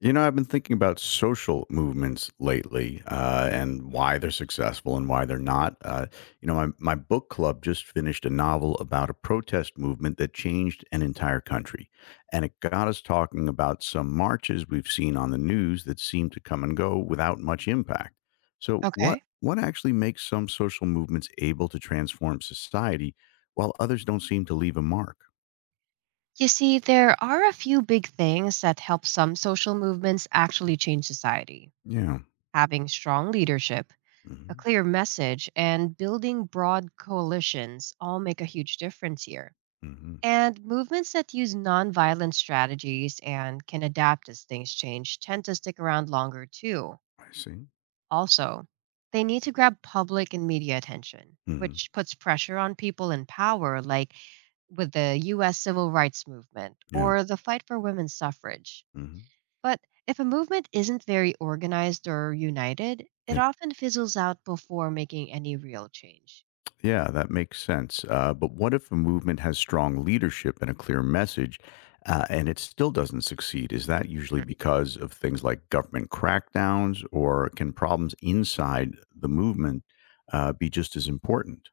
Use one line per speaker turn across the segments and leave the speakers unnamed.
I've been thinking about social movements lately and why they're successful and why they're not. My book club just finished a novel about a protest movement that changed an entire country. And it got us talking about some marches we've seen on the news that seem to come and go without much impact. So, what,
Okay.
what actually makes some social movements able to transform society while others don't seem to leave a mark?
You see, there are a few big things that help some social movements actually change society,
Yeah.
having strong leadership, a
Hmm.
clear message, and building broad coalitions all make a huge difference here.
Hmm.
And movements that use nonviolent strategies and can adapt as things change tend to stick around longer too.
I see.
Also, they need to grab public and media attention,
Hmm.
which puts pressure on people in power, like with the US civil rights movement
Yeah.
or the fight for women's suffrage.
Hmm.
But if a movement isn't very organized or united, it often fizzles out before making any real change.
Yeah, that makes sense. But what if a movement has strong leadership and a clear message, and it still doesn't succeed? Is that usually because of things like government crackdowns, or can problems inside the movement be just as important?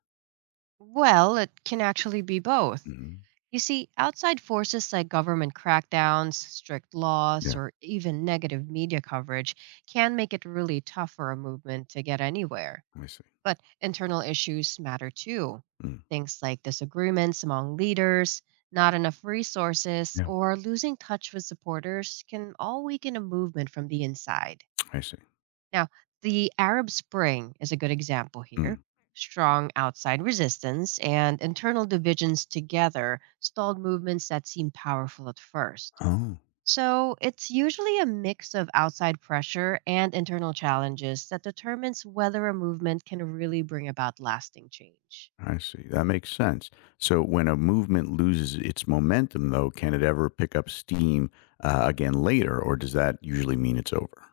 Well, it can actually be both.
Mhm.
You see, outside forces like government crackdowns, strict laws,
Yeah,
or even negative media coverage can make it really tough for a movement to get anywhere.
I see.
But internal issues matter too.
Mm.
Things like disagreements among leaders, not enough resources,
Yeah,
or losing touch with supporters can all weaken a movement from the inside.
I see.
Now, the Arab Spring is a good example here.
Mm.
Strong outside resistance and internal divisions together stalled movements that seemed powerful at first.
Oh,
So, it's usually a mix of outside pressure and internal challenges that determines whether a movement can really bring about lasting change.
I see. That makes sense. So when a movement loses its momentum, though, can it ever pick up steam again later, or does that usually mean it's over?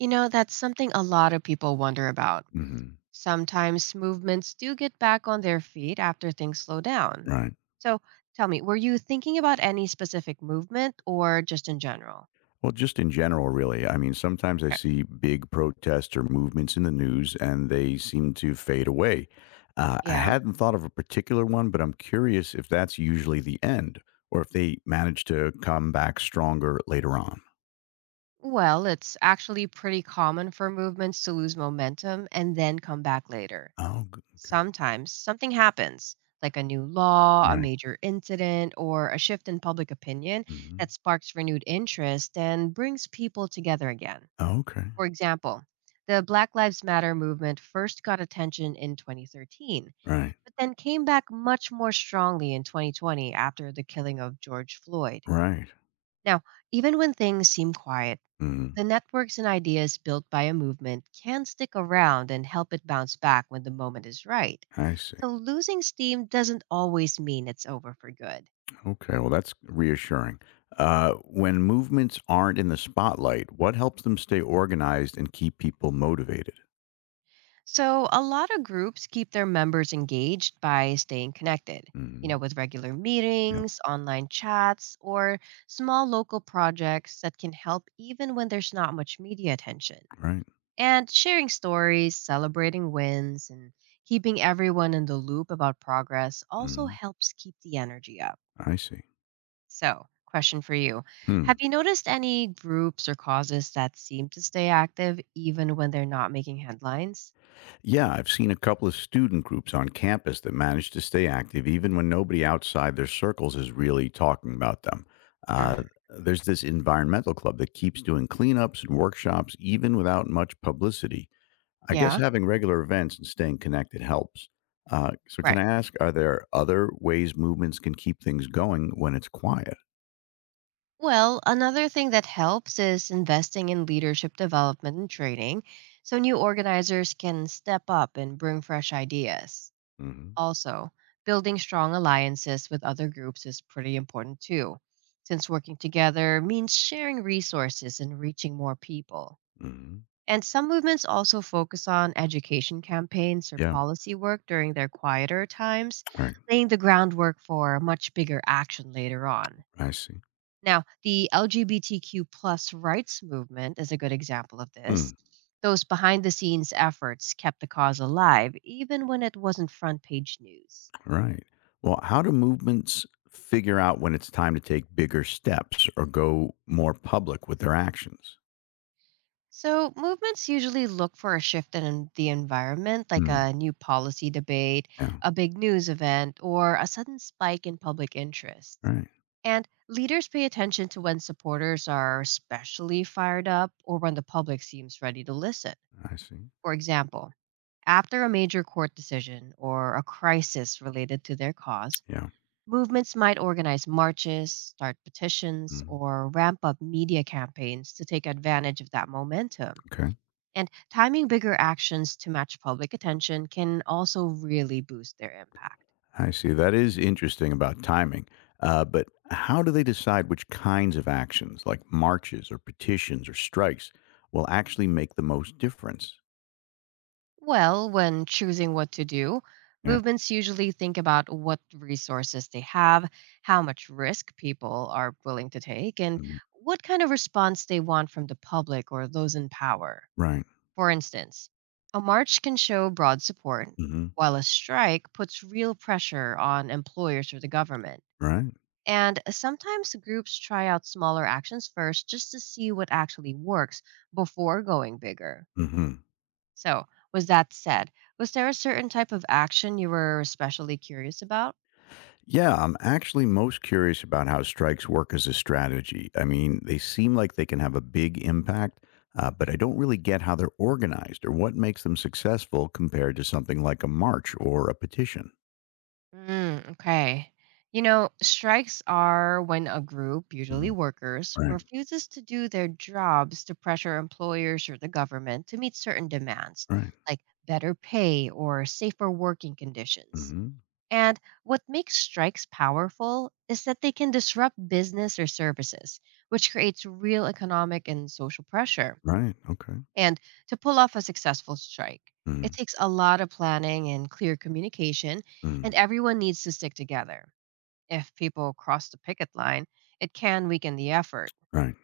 You know, that's something a lot of people wonder about.
Hmm.
Sometimes movements do get back on their feet after things slow down.
Right.
So, tell me, were you thinking about any specific movement or just in general?
Well, just in general, really. I mean, sometimes I
Okay.
see big protests or movements in the news and they seem to fade away. I
Yeah.
hadn't thought of a particular one, but I'm curious if that's usually the end or if they manage to come back stronger later on.
Well, it's actually pretty common for movements to lose momentum and then come back later.
Oh, okay.
Sometimes something happens, like a new law, a
Right.
major incident, or a shift in public opinion that
Hmm.
sparks renewed interest and brings people together again.
Okay.
For example, the Black Lives Matter movement first got attention in 2013,
Right.
but then came back much more strongly in 2020 after the killing of George Floyd.
Right.
Now, even when things seem quiet,
Mm,
the networks and ideas built by a movement can stick around and help it bounce back when the moment is right.
I see.
So, losing steam doesn't always mean it's over for good.
Okay. Well, that's reassuring. When movements aren't in the spotlight, what helps them stay organized and keep people motivated?
So, a lot of groups keep their members engaged by staying connected,
Hmm.
with regular meetings, online chats, or small local projects that can help even when there's not much media attention.
Right.
And sharing stories, celebrating wins, and keeping everyone in the loop about progress also
Mhm.
helps keep the energy up.
I see.
So, question for you.
Hmm.
Have you noticed any groups or causes that seem to stay active even when they're not making headlines?
Yeah, I've seen a couple of student groups on campus that manage to stay active even when nobody outside their circles is really talking about them. Uh,
Hmm.
there's this environmental club that keeps doing cleanups and workshops even without much publicity. I guess
Yeah,
having regular events and staying connected helps. So, can
right.
I ask, are there other ways movements can keep things going when it's quiet?
Well, another thing that helps is investing in leadership development and training so new organizers can step up and bring fresh ideas.
Hmm.
Also, building strong alliances with other groups is pretty important too, since working together means sharing resources and reaching more people.
Hmm.
And some movements also focus on education campaigns or
Yeah,
policy work during their quieter times,
right.
laying the groundwork for much bigger action later on.
I see.
Now, the LGBTQ plus rights movement is a good example of
Hmm.
this. Those behind the scenes efforts kept the cause alive, even when it wasn't front page news.
Right. Well, how do movements figure out when it's time to take bigger steps or go more public with their actions?
So, movements usually look for a shift in the environment, like
Hmm.
a new policy debate,
Yeah.
a big news event, or a sudden spike in public interest.
Right.
And leaders pay attention to when supporters are especially fired up or when the public seems ready to listen.
I see.
For example, after a major court decision or a crisis related to their cause,
Yeah.
movements might organize marches, start petitions,
Mhm.
or ramp up media campaigns to take advantage of that momentum.
Okay.
And timing bigger actions to match public attention can also really boost their impact.
I see. That is interesting about timing. But how do they decide which kinds of actions, like marches or petitions or strikes, will actually make the most difference?
Well, when choosing what to do,
Yeah.
movements usually think about what resources they have, how much risk people are willing to take, and
Mhm.
what kind of response they want from the public or those in power.
Right.
For instance, a march can show broad support,
Hmm.
while a strike puts real pressure on employers or the government.
Right.
And sometimes groups try out smaller actions first just to see what actually works before going bigger.
Hmm.
So, with that said, was there a certain type of action you were especially curious about?
Yeah, I'm actually most curious about how strikes work as a strategy. I mean, they seem like they can have a big impact, but I don't really get how they're organized or what makes them successful compared to something like a march or a petition.
Mm, okay. Strikes are when a group, usually
Mhm.
workers,
Right,
refuses to do their jobs to pressure employers or the government to meet certain demands,
right,
like better pay or safer working conditions.
mhm,
And what makes strikes powerful is that they can disrupt business or services, which creates real economic and social pressure.
right, okay,
And to pull off a successful strike, it
mm,
takes a lot of planning and clear communication, and
mm,
everyone needs to stick together. If people cross the picket line, it can weaken the effort.
right,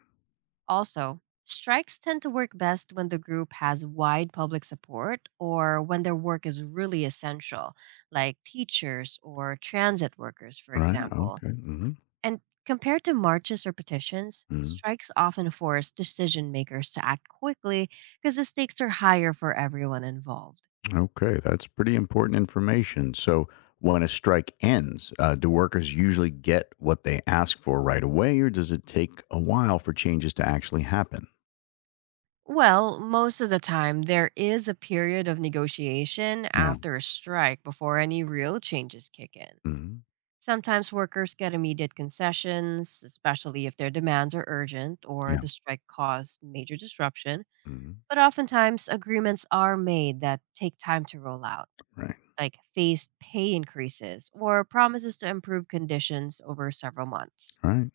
Also, strikes tend to work best when the group has wide public support or when their work is really essential, like teachers or transit workers, for
right,
example.
okay, mhm,
And compared to marches or petitions,
mhm.
strikes often force decision makers to act quickly because the stakes are higher for everyone involved.
Okay, that's pretty important information. So, when a strike ends, do workers usually get what they ask for right away, or does it take a while for changes to actually happen?
Well, most of the time, there is a period of negotiation
Yeah.
after a strike before any real changes kick in.
Hmm.
Sometimes workers get immediate concessions, especially if their demands are urgent or
Yeah.
the strike caused major disruption.
Hmm.
But oftentimes, agreements are made that take time to roll out,
Right.
like phased pay increases or promises to improve conditions over several months.
Right.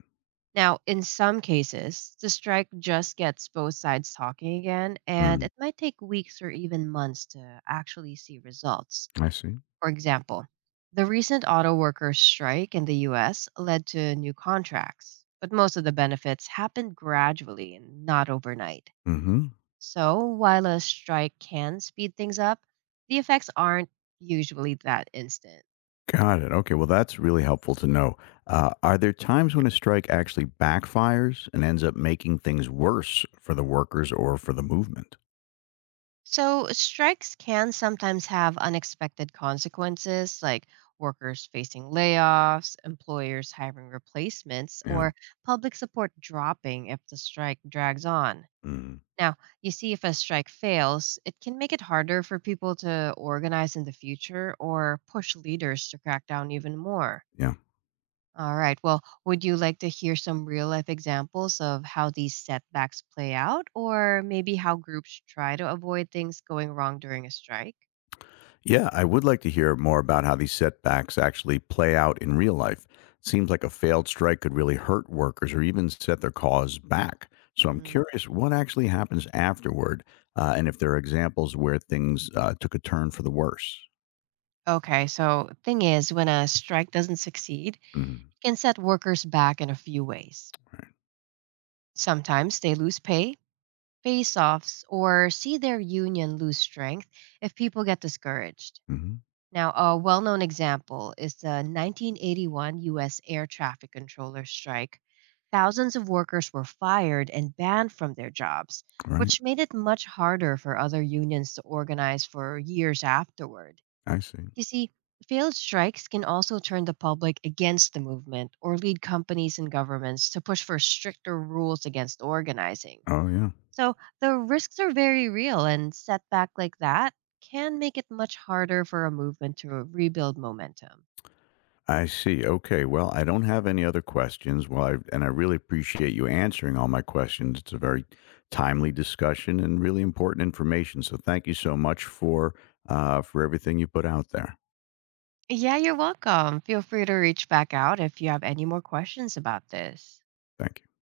Now, in some cases, the strike just gets both sides talking again, and
Mm.
it might take weeks or even months to actually see results.
I see.
For example, the recent auto workers' strike in the US led to new contracts, but most of the benefits happened gradually and not overnight.
Hmm.
So, while a strike can speed things up, the effects aren't usually that instant.
Got it. Okay. Well, that's really helpful to know. Are there times
Mhm.
when a strike actually backfires and ends up making things worse for the workers or for the movement?
So, strikes can sometimes have unexpected consequences, like workers facing layoffs, employers hiring replacements,
Yeah.
or public support dropping if the strike drags on.
Mm.
Now, you see, if a strike fails, it can make it harder for people to organize in the future or push leaders to crack down even more.
Yeah.
All right. Well, would you like to hear some real life examples of how these setbacks play out, or maybe how groups try to avoid things going wrong during a strike?
Yeah, I would like to hear more about how these setbacks actually play out in real life. Seems like a failed strike could really hurt workers or even set their cause back. So I'm
Mm,
curious what actually happens afterward and if there are examples where things took a turn for the worse.
okay, so thing is, when a strike doesn't succeed,
Mm,
it can set workers back in a few ways.
right.
Sometimes they lose pay, face offs, or see their union lose strength if people get discouraged.
Hmm.
Now, a well known example is the 1981 US air traffic controller strike. Thousands of workers were fired and banned from their jobs,
Right.
which made it much harder for other unions to organize for years afterward.
I see.
You see, failed strikes can also turn the public against the movement or lead companies and governments to push for stricter rules against organizing.
Oh, yeah.
So the risks are very real, and setback like that can make it much harder for a movement to rebuild momentum.
I see. Okay. Well, I don't have any other questions. Well, and I really appreciate you answering all my questions. It's a very timely discussion and really important information. So thank you so much for everything you put out there.
Yeah, you're welcome. Feel free to reach back out if you have any more questions about this.
Thank you.